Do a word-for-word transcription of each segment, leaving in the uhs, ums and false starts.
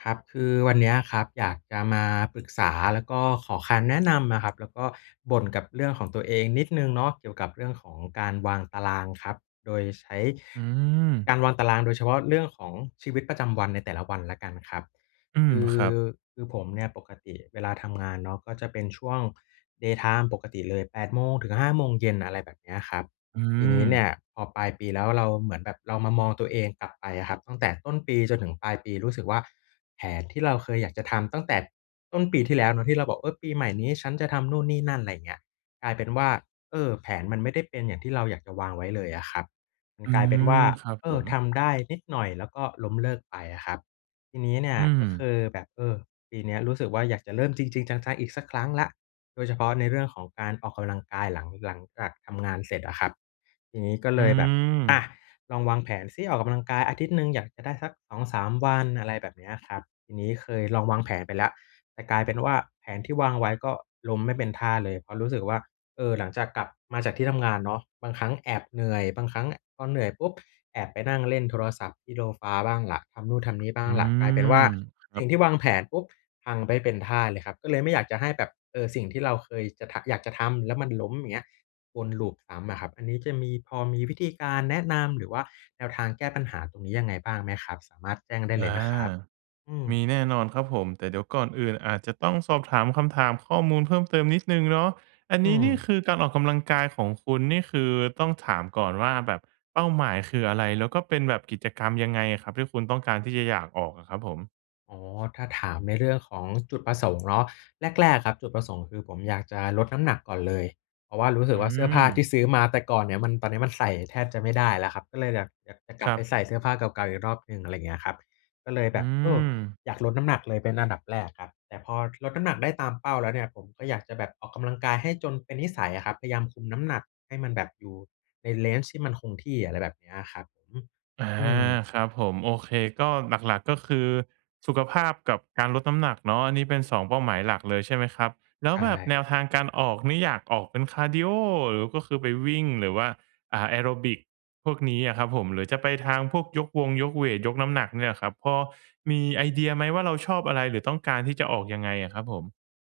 ครับ คือวันเนี้ยครับ อยากจะมา ปรึกษา แล้วก็ขอคำแนะ นำนะครับ แล้วก็บ่นกับเรื่องของ ตัวเองนิดหนึ่งเนาะ เกี่ยวกับเรื่องของการวางตารางครับ โดยใช้ อืกม ารวางตารางโดยเฉพาะเรื่องของชีวิตประจำวันในแต่ละวันแล้วกันครับ อืคม ือ ครับ คือผม เนี่ยปกติเวลาทำงานเนาะ ก็จะเป็นช่วง day time ปกติเลย แปดโมง ถึง ห้าโมง เย็น อะไรแบบเนี้ยครับ อืทีนี้เนี่ม ย พอปลายปี แล้วเราเหมือน แบบเรามามองตัวเองกลับไปอะครับ ตั้งแต่ต้นปีจนถึงปลายปี รู้สึกว่าแผนที่เราเคยอยากจะทำตั้งแต่ต้นปีที่แล้วเนาะ ที่เราบอก "เออ ปีใหม่นี้ฉันจะทำนู่นนี่นั่น" อะไรอย่างเงี้ย กลายเป็นว่า เออ แผนมันไม่ได้เป็นอย่างที่เราอยากจะวางไว้เลยอะครับ มัน อืกลายเป็นวม ่า ครับเอผอ ม ทำได้นิดหน่อย แล้วก็ล้มเลิกไปอะครับ ทีนี้เนี่อยืก็คม ือแบบ เออ ปีเนี้ยรู้สึกว่าอยากจะเริ่มจริง ๆ จัง ๆ อีกสักครั้งแล้ว โดยเฉพาะในเรื่องของการออกกำลังกาย หลัง หลังจากทำงานเสร็จอะครับ ทีนี้ก็อเืลยแบบ อม ะ ลองวางแผนซิ ออกกำลังกายอาทิตย์หนึ่งอยากจะได้สัก สองสาม วัน อะไรแบบเนี้ยครับ ทีนี้เคยลองวางแผนไปแล้ว แต่กลายเป็นว่าแผนที่วางไว้ ก็ล้มไม่เป็นท่าเลย เพราะรู้สึกว่า เออ หลังจากกลับมาจากที่ทำงานเนาะ บางครั้งแอบเหนื่อย บางครั้ง อ พอเหนื่อยปุ๊บ แอบไปนั่งเล่นโทรศัพท์ที่โดฟา บ้างล่ะ ทำนู่นทำนี่บ้อาืงล่ะ กลายเป็นวม ่า ครสัิ่บ งที่วางแผนปุ๊บ พังใบ้เป็นท่าเลยครับ ก็เลยไม่อยากจะให้แบบ เออ สิ่งที่เราเคยจะทะ อยากจะทำ แล้วมันล้มเงี้ย วนลูปซ้ำอะครับ อันนี้จะมี พอมีวิธีการแนะนำ หรือว่าแนวทางแก้ปัญหาตรงนี้ยังไงบ้างไหมครับ? สามารถแจ้งได้อเลยา นะครับ อืม มีแน่นอนครับผม แต่เดี๋ยวก่อนอื่นอาจจะต้องสอบถามคำถามข้อมูลเพิ่มเติมนิดหนึ่งเนาะ อันอืนี้นี่ม คือการออกกำลังกายของคุณ นี่คือต้องถามก่อนว่า แบบเป้าหมายคืออะไร? แล้วก็เป็นแบบกิจกรรมยังไงอะครับ ที่คุณต้องการที่จะอยากออกอะครับผม? อ๋อ ถ้าถามในเรื่องของจุดประสงค์ เนาะ แรก ๆ ครับจุดประสงค์คือ ผมอยากจะลดน้ำหนักก่อนเลย เพราะว่ารู้สอืึกว่าเสื้อผ้าทีม ่ซื้อมาแต่ก่อนเนี่ยมัน ตอนนี้มันใส่แทบจะไม่ได้แล้วครับ ก็เลยอยาก อยากจะกลคับรไัปบ ใส่เสื้อผ้าเก่า ๆ อีกรอบหนึ่ง อะไรอย่างเงี้ยครับ ก็เลยแอืบบ เออ อ อยากลดน้ำหนักเลยเป็นอันดับแรกครับ แต่พอลดน้ำหนักได้ตามเป้าแล้วเนี่ย ผมก็อยากจะแบบออกกำลังกายให้จนเป็นนิสัยอะครับ พยายามคุมน้ำหนักให้มันแบบอยู่ใน range ที่มันคงที่ อะไรแบบนี้อะครับ อือฮึ อา อือ ครับผม โอเค ก็หลัก ๆ ก็คือสุขภาพกับการลดน้ำหนักเนาะ อันนี้เป็น สอง เป้าหมายหลักเลย ใช่ไหมครับ แล้ใชวแบบ่ แนวทางการออกนี่อยากออกเป็นคาร์ดีโอ หรือก็คือไปวิ่ง หรือว่า อ่า แอโรบิกพวกนี้อะครับผม หรือจะไปทางพวกยกวงยกเวต ยกน้ำหนักเนี่ยครับ พอมีไอเดียไหมว่าเราชอบอะไร? หรือต้องการที่จะออกยังไงอะครับผม?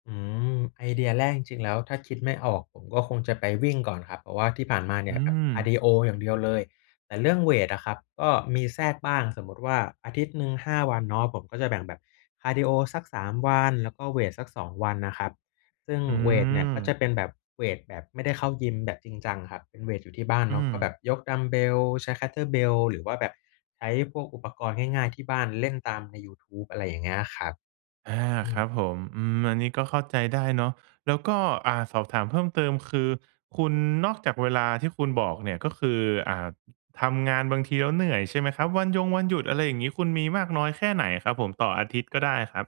อืม ไอเดียแรกจริง ๆ แล้วถ้าคิดไม่ออกผมก็คงจะไป วิ่งก่อนครับ เพราะว่าที่ผ่านมาเนอีื่ยแบบคาร์ม ดีโออย่างเดียวเลย แต่เรื่องเวตอะครับ ก็มีแทรกบ้าง สมมุติว่า อาทิตย์หนึ่ง ห้า วันเนาะ ผมก็จะแบ่งแบบคาร์ดีโอสัก สาม วัน แล้วก็เวตสัก สอง วันนะครับ ซึ่งอืเวตเนี่ย ก็จะอ เป็นแบบเวตแบบไม่ได้เข้ายิมแบบจริงจังครับ เป็นเวตอยู่ที่บ้านอืเนาะ ก็แม บบยกดัมบ์เบล ใช้ Kettlebell หรือว่าแบบใช้พวกอุปกรณ์ง่าย ๆ ที่บ้านเล่นตามในยูทูบ อะไรอย่างเงี้ย อะครับ อา อืครัอ บผม อืม อันนี้ก็เข้าใจได้เนาะ แล้วก็ อ่า สอบถามเพิ่มเติมคือ คุณ นอกจากเวลาที่คุณบอกเนี่ยก็คือ อ่า ทำงานบางทีแล้วเหนื่อยใช่ไหมครับ? วันยงวันหยุด อะไรอย่างงี้ คุณมีมากน้อยแค่ไหนครับผม? ต่ออาทิตย์ก็ได้ครับ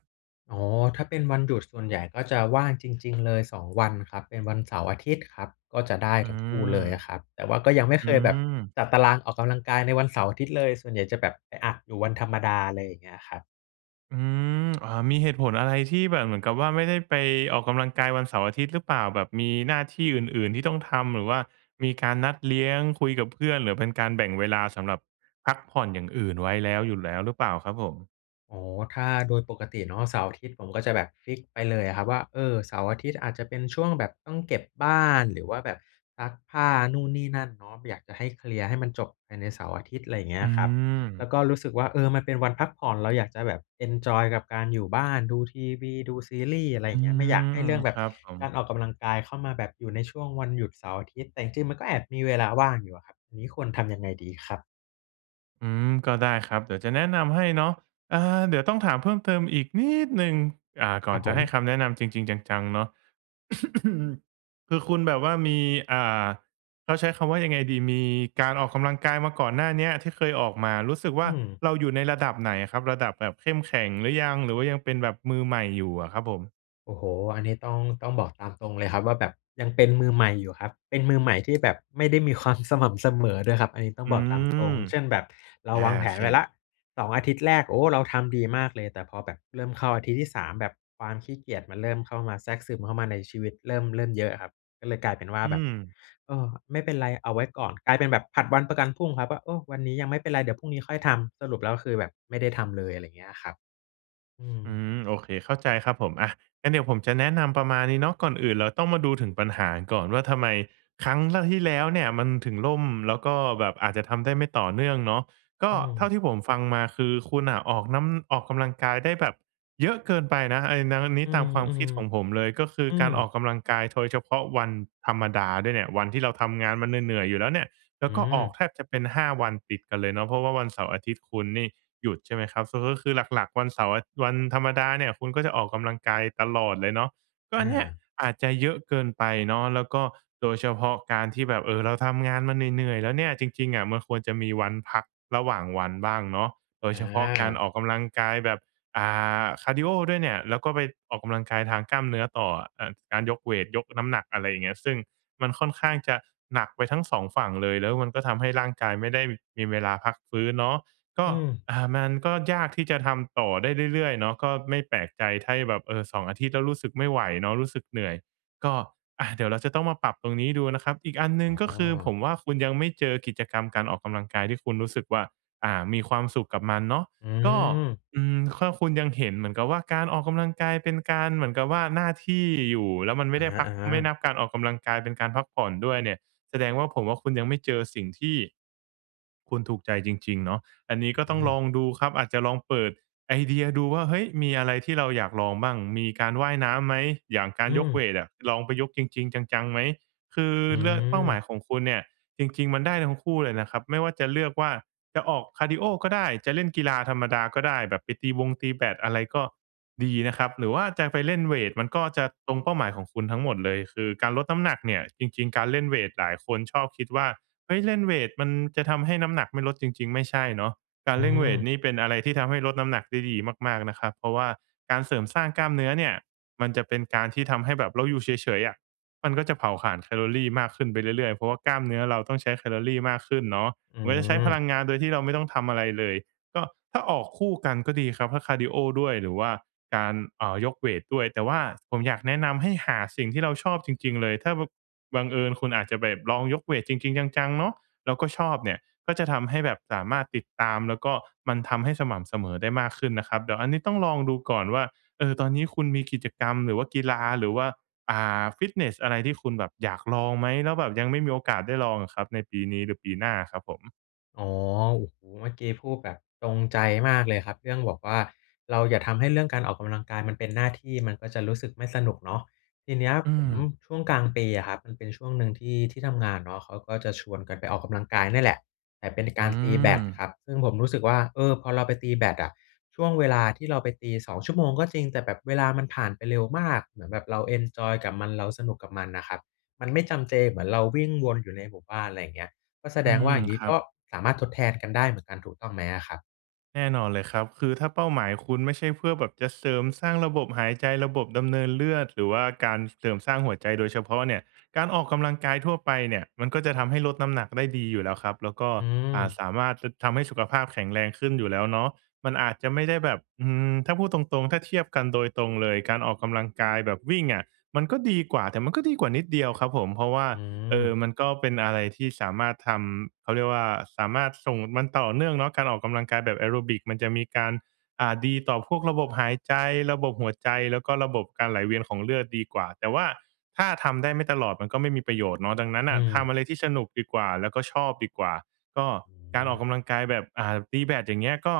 อ๋อ ถ้าเป็นวันหยุดส่วนใหญ่ก็จะว่างจริง ๆ เลย สอง วันครับ เป็นวันเสาร์อาทิตย์ครับ ก็จะได้อืทั้งคู่ม เลยอะครับ แต่ว่าก็ยังไม่อืเคยแบบม จัดตารางออกกำลังกายในวันเสาร์อาทิตย์ เลย ส่วนใหญ่จะแบบไปอัดอยู่วันธรรมดา อะไรอย่างเงี้ยครับ อืม อ่า มีเหตุผลอะไรที่แบบเหมือนกับว่าไม่ได้ไปออกกำลังกายวันเสาร์อาทิตย์หรือเปล่า? แบบมีหน้าที่อื่น ๆ ที่ต้องทำ หรือว่ามีการนัดเลี้ยงคุยกับเพื่อน หรือเป็นการแบ่งเวลาสำหรับพักผ่อนอย่างอื่นไว้แล้ว อยู่แล้วหรือเปล่าครับผม? อ๋อ ถ้าโดย ปกติเนาะ เสาร์อาทิตย์ผมก็จะแบบฟิกซ์ ไปเลยอะครับว่า เอ่อ เสาร์อาทิตย์อาจจะเป็นช่วงแบบต้องเก็บบ้าน หรือว่าแบบซักผ้านู่นนี่นั่นเนาะ บ อยากจะให้เคลียร์ให้มันจบภายในเสาร์อาทิตย์ อะไรเงี้อืยครับ แล้ม วก็รู้สึกว่า เออ มันเป็นวันพักผ่อนเราอยากจะแบบเอนจอยกับการอยู่บ้าน ดูทีวี ดูซีรี่ส์ อะไรออยื่างเงี้ย ไม่อยากม ให้เรื่องแบคบรับผกาม รออกกำลังกายเข้ามาแบบอยู่ในช่วงวันหยุดเสาร์อาทิตย์ แต่จริง ๆ มันก็แอบมีเวลาว่างอยู่อะครับ อันนี้ควรทำยังไงดีครับ? อืม ก็ได้ครับ เดี๋ยวจะแนะนำให้เนาะ อ่า เดี๋ยวต้องถามเพิ่มเติมอีกนิดหนึ่ง อ่า กค่รอันบจผะให้ม คำแนะนำจริง ๆ จัง ๆ เนาะ คือคุณแบบว่ามี อ่า เขาใช้คำว่ายังไงดี มีการออกกำลังกายมาก่อนหน้าเนี้ยที่เคยออกมา รู้สึกวอื่าม เราอยู่ในระดับไหนอะครับ? ระดับแบบเข้มแข็งหรือยัง หรือว่ายังเป็นแบบมือใหม่อยู่อะครับผม? โอ้โฮ อันนี้ต้อง ต้องบอกตามตรงเลยครับว่า แบบยังเป็นมือใหม่อยู่ครับ เป็นมือใหม่ที่แบบ ไม่ได้มีความสม่ำเสมอ ด้วยครับ อันนี้ต้ออืงบอกตามตรง ม เช่น แบบเราอา วางแโผอนเค ไว้แล้ว สอง อาทิตย์แรก โอ้ เราทำดีมากเลย แต่พอแบบเริ่มเข้าอาทิตย์ที่ สาม แบบความขี้เกียจมันเริ่มเข้ามา แทรกซึมเข้ามาในชีวิตเริ่ม เริ่มเยอะอะครับ ก็เลยกลายเป็นว่าอืแบบ ม เออ ไม่เป็นไร เอาไว้ก่อน กลายเป็นแบบผัดวันประกันพรุ่งครับว่า "โอ้ วันนี้ยังไม่เป็นไร เดี๋ยวพรุ่งนี้ค่อยทำ" สรุปแล้วคือแบบไม่ได้ทำเลย อะไรอย่างเงี้ยอะครับ อืม อืม โอเค เข้าใจครับผม อะ งั้นเดี๋ยวผมจะแนะนำประมาณนี้เนาะ ก่อนอื่นเราต้องมาดูถึงปัญหากันก่อนว่า ทำไมครั้ง ล ที่แล้วเนี่ยมันถึงล่ม แล้วก็แบบอาจจะทำได้ไม่ต่อเนื่องเนาะ กอ็ืเท่ม าที่ผมฟังมา คือคุณน่ะออกน้ำ ออกกำลังกายได้แบบเยอะเกินไปนะ ไอ้นั้น อันนีอ้ ืตาม มความคิด ของผมเลย ก็คืๆ ออืการออกม กำลังกาย โทย เฉพาะวันธรรมดาด้วยเนี่ย วันที่เราทำงานมา เหนื่อย ๆ อยู่แล้วเนี้ย แล้อืวก็ออกม แทบจะเป็น ห้า วันติดกันเลยเนาะ เพราะว่าวันเสาร์อาทิตย์คุณนี่หยุดใช่ไหมครับ สรุปก็คือ หลัก ๆ วันเสาร์ อ วันธรรมดาเนี่ย คุณก็จะออกกำลังกายตลอดเลยเนาะ ก็ออันเนี่ยา อาจจะเยอะเกินไปเนาะ แล้วก็โดยเฉพาะการที่แบบ เอ่อ เราทำงานมาเหนื่อย ๆ แล้วเนี่ย จริง ๆ อะมันควรจะมีวันพักระหว่างวันบ้างเนาะ โดยเฉพาะการอา ออกกำลังกายแบบ อ่า คาร์ดีโอด้วยเนี่ย แล้วก็ไปออกกำลังกายทางกล้ามเนื้อต่ออะ อ การยกเวต ยกน้ำหนัก อะไรอย่างเงี้ย ซึ่งมันค่อนข้างจะหนักไปทั้ง สอง ฝั่งเลย แล้วมันก็ทำให้ร่างกายไม่ได้มีเวลาพักฟื้นเนาะ ก็ อืม อ่า มันก็ยากที่จะทำต่อได้เรื่อย ๆ เนาะ ก็ไม่แปลกใจไถ้ แบบ เออ สอง อาทิตย์ แล้วรู้สึกไม่ไหวเนาะ รู้สึกเหนื่อย ก็ อะ เดี๋ยวเราจะต้องมาปรับตรงนี้ดูนะครับ อีกอันหนอึ๋่ง ก็คืออ ผมว่าคุณยังไม่เจอกิจกรรมการออกกำลังกายที่คุณรู้สึกว่า อ่า มีความสุขกับมันเนาะ อืก็ ม อืม ข้อคุณยังเห็นเหมือนกับว่าการออกกำลังกาย เป็นการเหมือนกับว่าหน้าที่อยู่ แล้วมันไอม่ะได้พัก ฮะ ไม่ๆ นับการออกกำลังกายเป็นการพักผ่อนด้วยเนี่ย แสดงว่า ผมว่าคุณยังไม่เจอสิ่งที่คุณถูกใจจริง ๆ เนาะ อันนี้ก็อืต้องลม องดูครับ อาจจะลองเปิดไอเดียดูว่า เฮ้ย มีอะไรที่เราอยากลองบ้าง มีการว่ายน้ำไหม อย่างกาอรืยกม เวตอะ ลองไปยกจริง ๆ จัง ๆ ไหม คืออืเลือก เป้าหมาม ยของคุณเนี่ย จริง ๆ มันได้ทั้งคู่เลยนะครับ ไม่ว่าจะเลือกว่า จะออกคาร์ดีโอก็ได้ จะเล่นกีฬาธรรมดาก็ได้ แบบไปตีบงตีแบต อะไรก็ดีนะครับ หรือว่าจะไปเล่นเวต มันก็จะตรงเป้าหมายของคุณทั้งหมดเลย คือการลดน้ำหนักเนี่ย จริง ๆ การเล่นเวตหลายคนชอบคิดว่า เฮ้ย เล่นเวตมันจะทำให้น้ำหนักไม่ลด จริง ๆ ไม่ใช่เนาะ กาอืรเล่นเวตม นี่เป็นอะไรที่ทำให้ลดน้ำหนักได้ดีมาก ๆ นะครับ เพราะว่าการเสริมสร้างกล้ามเนื้อเนี่ย มันจะเป็นการที่ทำให้แบบเราอยู่เฉย ๆ อะ มันก็จะเผาขานแคลอรีมากขึ้นไปเรื่อย ๆ เพราะว่ากล้ามเนื้อเราต้องใช้แคลอรีมากขึ้นเนาะ อืมันจะใช้พม ลังงานโดยที่เราไม่ต้องทำอะไรเลย ก็ถ้าออกคู่กันก็ดีครับ ถ้าคาร์ดีโอด้วย หรือว่าการ เอ่อ ยกเวตด้วย แต่ว่าผมอยากแนะนำให้หาสิ่งที่เราชอบจริง ๆ เลย ถ้าบัง บังเอิญคุณอาจจะแบบลองยกเวตจริง ๆ จัง ๆ เนาะ แล้วก็ชอบเนี่ย ก็จะทำให้แบบสามารถติดตาม แล้วก็มันทำให้สม่ำเสมอได้มากขึ้นนะครับ เดี๋ยวอันนี้ต้องลองดูก่อนว่า เออ ตอนนี้คุณมีกิจกรรม หรือว่ากีฬา หรือว่า อ่า ฟิตเนสอะไรที่คุณแบบอยากลองไหม? แล้วแบบยังไม่มีโอกาสได้ลองอะครับ ในปีนี้หรือปีหน้าอะครับผม อ๋อ โอ้โฮ! เมื่อกี้พูดแบบตรงใจมากเลยครับ เรื่องบอกว่า "เราอย่าทำให้เรื่องการออกกำลังกายมันเป็น หน้าที่ มันก็จะรู้สึกไม่สนุก" เนาะ ทีนี้อืผม ม ช่วงกลางปีอะครับ มันเป็นช่วงหนึ่งที่ที่ทำงานเนาะ เขาก็จะชวนกันไปออกกำลังกายเนี่ยแหละ แต่เป็น กอืารตีแบดอ ครับ ซึ่งผมรู้สึกว่า เออ พอเราไปตีแบดอะ ช่วงเวลาที่เราไปตี สอง ชั่วโมงก็จริง แต่แบบเวลามันผ่านไปเร็วมาก เหมือนแบบเราเอนจอยกับมัน เราสนุกกับมันอะครับ มันไม่จำเจเหมือนเราวิ่งวนอยู่ในหมู่บ้าน อะไรอย่างนี้ ก็แสอดืงว่ม า อย่างงีค้รัก็บ สามารถทดแทนกันได้เหมือนกัน ถูกต้องไหมอะครับ? แน่นอนเลยครับ คือถ้าเป้าหมายคุณไม่ใช่เพื่อแบบจะเสริมสร้างระบบหายใจ ระบบ ดำเนินเลือด หรือว่าการเสริมสร้าง หัวใจโดยเฉพาะเนี่ย การออกกำลังกายทั่วไปเนี่ย มันก็จะทำให้ลดน้ำหนัก ได้ดีอยู่แล้วครับ แล้วก็ อือ่า ม สามารถ ท ทำให้สุขภาพแข็งแรงขึ้นอยู่แล้วเนาะ มันอาจจะไม่ได้แบบ อืม ถ้าพูดตรง ๆ ถ้าเทียบกันโดยตรงเลย การออกกำลังกายแบบวิ่งอะ มันก็ดีกว่า แต่มันก็ดีกว่านิดเดียวครับผม เพราะว่า อืเอ่ม อ มันก็เป็นอะไรที่สามารถทำ เขาเรียกว่า สามารถส่ง มันต่อเนื่องเนาะ การออกกำลังกายแบบแอโรบิกมันจะมีการ อ่า ดีต่อพวกระบบหายใจ ระบบหัวใจ แล้วก็ระบบการไหลเวียนของเลือดดีกว่า แต่ว่า ถ้าทำได้ไม่ตลอดมันก็ไม่มีประโยชน์เนาะ ดังนั้นนอ่ืะ ทม ำอะไรที่สนุกดีกว่า แล้วก็ชอบดีกว่า ก็อการอืม อกกำลังกายแบบ อ่า ตีแบด อย่างเงี้ย ก็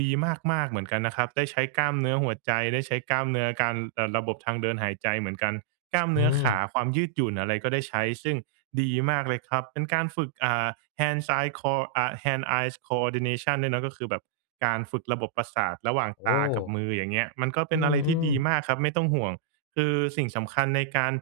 ดีมาก ๆ เหมือนกันนะครับ ได้ใช้กล้ามเนื้อหัวใจ ได้ใช้กล้ามเนื้อการ เอ่อ ระบบทางเดินหายใจเหมือนกัน กล้ามอเืนื้อขม า ความยืดหยุ่นอะไรก็ได้ใช้ ซึ่งดีมากเลยครับ เป็นการฝึก อ่า hands eye cor อ่า hand eyes coordination ด้วยเนาะ ก็คือแบบการฝึกระบบประสาทระหว่างโอตากับ้ มือ อย่างเงี้ย มันก็เปอื็นอะไรที่ม ดีๆ มากครับ ไม่ต้องห่วง คือสิ่งสำคัญในการ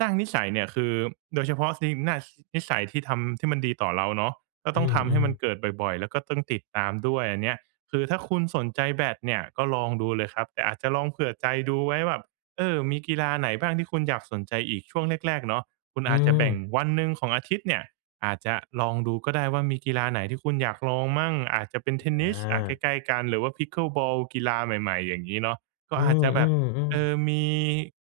สร้างนิสัยเนี่ย คือโดยเฉพาะนิมนัส นิสัยที่ทำ ที่มันดีต่อเราเนาะ ก็อืต้องทำให้ม มันๆ เกิดบ่อย ๆ แล้วก็ต้องติดตามด้วย อันเนี้ย คือถ้าคุณสนใจแบดเนี่ย ก็ลองดูเลยครับ แต่อาจจะลองเผื่อใจดูไว้แบบ เออ มีกีฬาไหนบ้างที่คุณอยากสนใจอีก? ช่วงแรก ๆ เนาะ คุณอือาจจะแบ่งม วันหนึ่งของอาทิตย์เนี่ย อาจจะลองดูก็ได้ว่า มีกีฬาไหนที่คุณอยากลองมั่ง? อาจจะเป็นเทนนิส อะ ใอา กล้ ๆ กัน หรือว่า Pickleball กีฬาใหม่ ๆ อย่างงี้เนาะ กอ็ือาจจะแบบ ม เอ่ๆ ๆ อ มี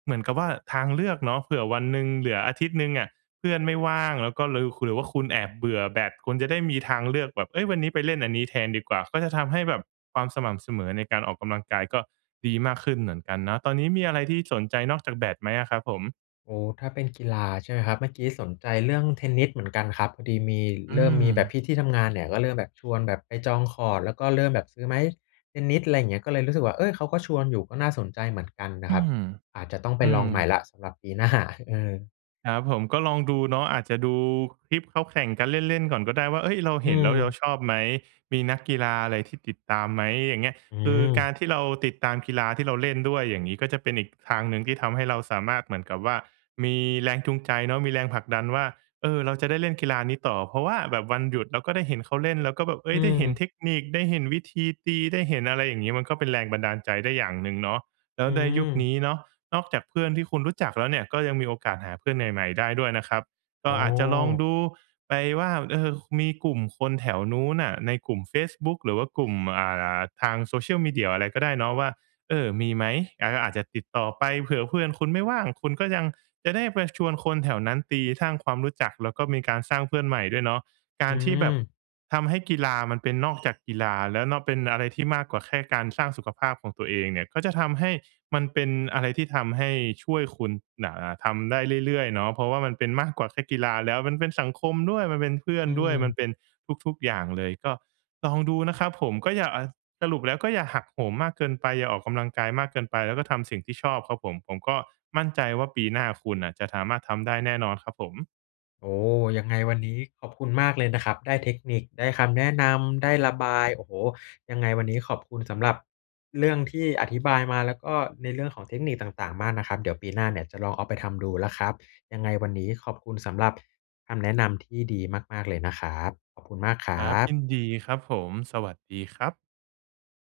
เหมือนกับว่าทางเลือกเนาะ เผื่อวันหนึ่งเหลืออาทิตย์หนึ่งอะ เพื่อนไม่ว่างแล้วก็ลือ หรือว่าคุณแอบเบื่อแบด คุณจะได้มีทางเลือกแบบ "เฮ้ย วันนี้ไปเล่นอันนี้แทนดีกว่า" ก็จะทำให้แบบความสม่ำเสมอในการออกกำลังกาย ก็ดีมากขึ้นเหมือนกันเนาะ ตอนนี้มีอะไรที่สนใจนอกจากแบดไหมอะครับผม? อ๋อ ถ้าเป็นกีฬา ใช่ไหมครับ เมื่อกี้สนใจเรื่องเทนนิสเหมือนกันครับ พอดีมี อืเริ่มมีแบบม พี่ที่ทำงานเนี่ย ก็เริ่มแบบชวนแบบไปจองคอร์ต แล้วก็เริ่มแบบซื้อไม้เทนนิส อะไรอย่างเงี้ย ก็เลยรู้สึกว่า เอ๊ย! เขาก็ชวนอยู่ ก็น่าสนใจเหมือนกันนอะืครับ ม อาจจะต้องไปอืลองใหม่ม แล้วสำหรับปี หน้า เออ ครับผม ก็ลองดูเนาะ อาจจะดูคลิปเขาแข่งกันเล่น ๆ ก่อนก็ได้ว่า เอ๊ย เราอืเห็นแล้วเยา ม ชอบไหม? มีนักกีฬาอะไรที่ติดตามไหม? อย่างเงี้ย อืคือกาม รที่เราติดตามกีฬาที่เราเล่นด้วยอย่างงี้ ก็จะเป็นอีกทางหนึ่งที่ทำให้เราสามารถเหมือนกับว่า มีแรงจูงใจเนาะ มีแรงผลักดันว่า เออ เราจะได้เล่นกีฬานี้ต่อ เพราะว่าแบบวันหยุดเราก็ได้เห็นเขาเล่น แล้วก็แบบ เออื๊ย ได้เห็นม เทคนิค ได้เห็นวิธีตี ได้เห็น อะไรอย่างงี้ มันก็เป็นแรงบันดาลใจได้อย่างหนึ่งเนาะ แล้อืวในยุคนม ี้เนาะ นอกจากเพื่อนที่คุณรู้จักแล้วเนี่ย ก็ยังมีโอกาสหาเพื่อนใหม่ ๆ ได้ด้วยนะครับ กอ๋็อาจจะลองอ ดูไปว่า เออ ค มีกลุ่มคนแถวนู้นน่ะ ในกลุ่มเฟซบุ๊กหรือว่ากลุ่ม อ่า อ่า ทางโซเชียลมีเดียอะไรก็ได้เนาะว่า เอ่อ มีไหม การก็อาจจะติดต่อไป เผื่อเพื่อนคุณไม่ว่าง คุณก็ยังจะได้ไปชวนคนแถวนั้นตี ท้าง ความรู้จัก แล้วก็มีการสร้างเพื่อนใหม่ด้วยเนาะ กอืารที่แบบม ทำให้กีฬามันเป็นนอก จากกีฬาแล้วเนาะ เป็นอะไรที่ มากกว่าแค่การสร้างสุขภาพของตัวเองเนี่ย ก็จะทำให้มันเป็นอะไรที่ทำให้ช่วยคุณน่ะ อ่า ทำได้เรื่อย ๆ เนาะ เพราะว่ามันเป็นมากกว่าแค่กีฬาแล้ว มันเป็นสังคมด้วย มันเป็นเพื่ออนืด้วย มันม เป็นทุก ๆ อย่างเลย ก็ลองดูนะครับผม ก็อย่า อ่า สรุปแล้วก็อย่าหักโหมมากเกินไป อย่าออกกำลังกายมากเกินไป แล้วก็ทำสิ่งที่ชอบครับผม ผมก็มั่นใจว่าปีหน้าคุณน่ะ จะถามารถทำได้แน่นอนครับผม โอ้ ยังไงวันนี้ขอบคุณมากเลยนะครับ ได้เทคนิค ได้คำแนะนำ ได้ระบาย โอ้โฮ ยังไงวันนี้ ขอบคุณสำหรับเรื่องที่อธิบายมา แล้วก็ในเรื่องของเทคนิคต่าง ๆ มากนะครับ เดี๋ยวปีหน้าเนี่ยจะลองเอาไปทำดูแล้วครับ ยังไงวันนี้ขอบคุณสำหรับคำแนะนำที่ดีมาก ๆ เลยนะครับ ขอบคุณมากครครัับ ยบ ินดีครับผม สวัสดีครับ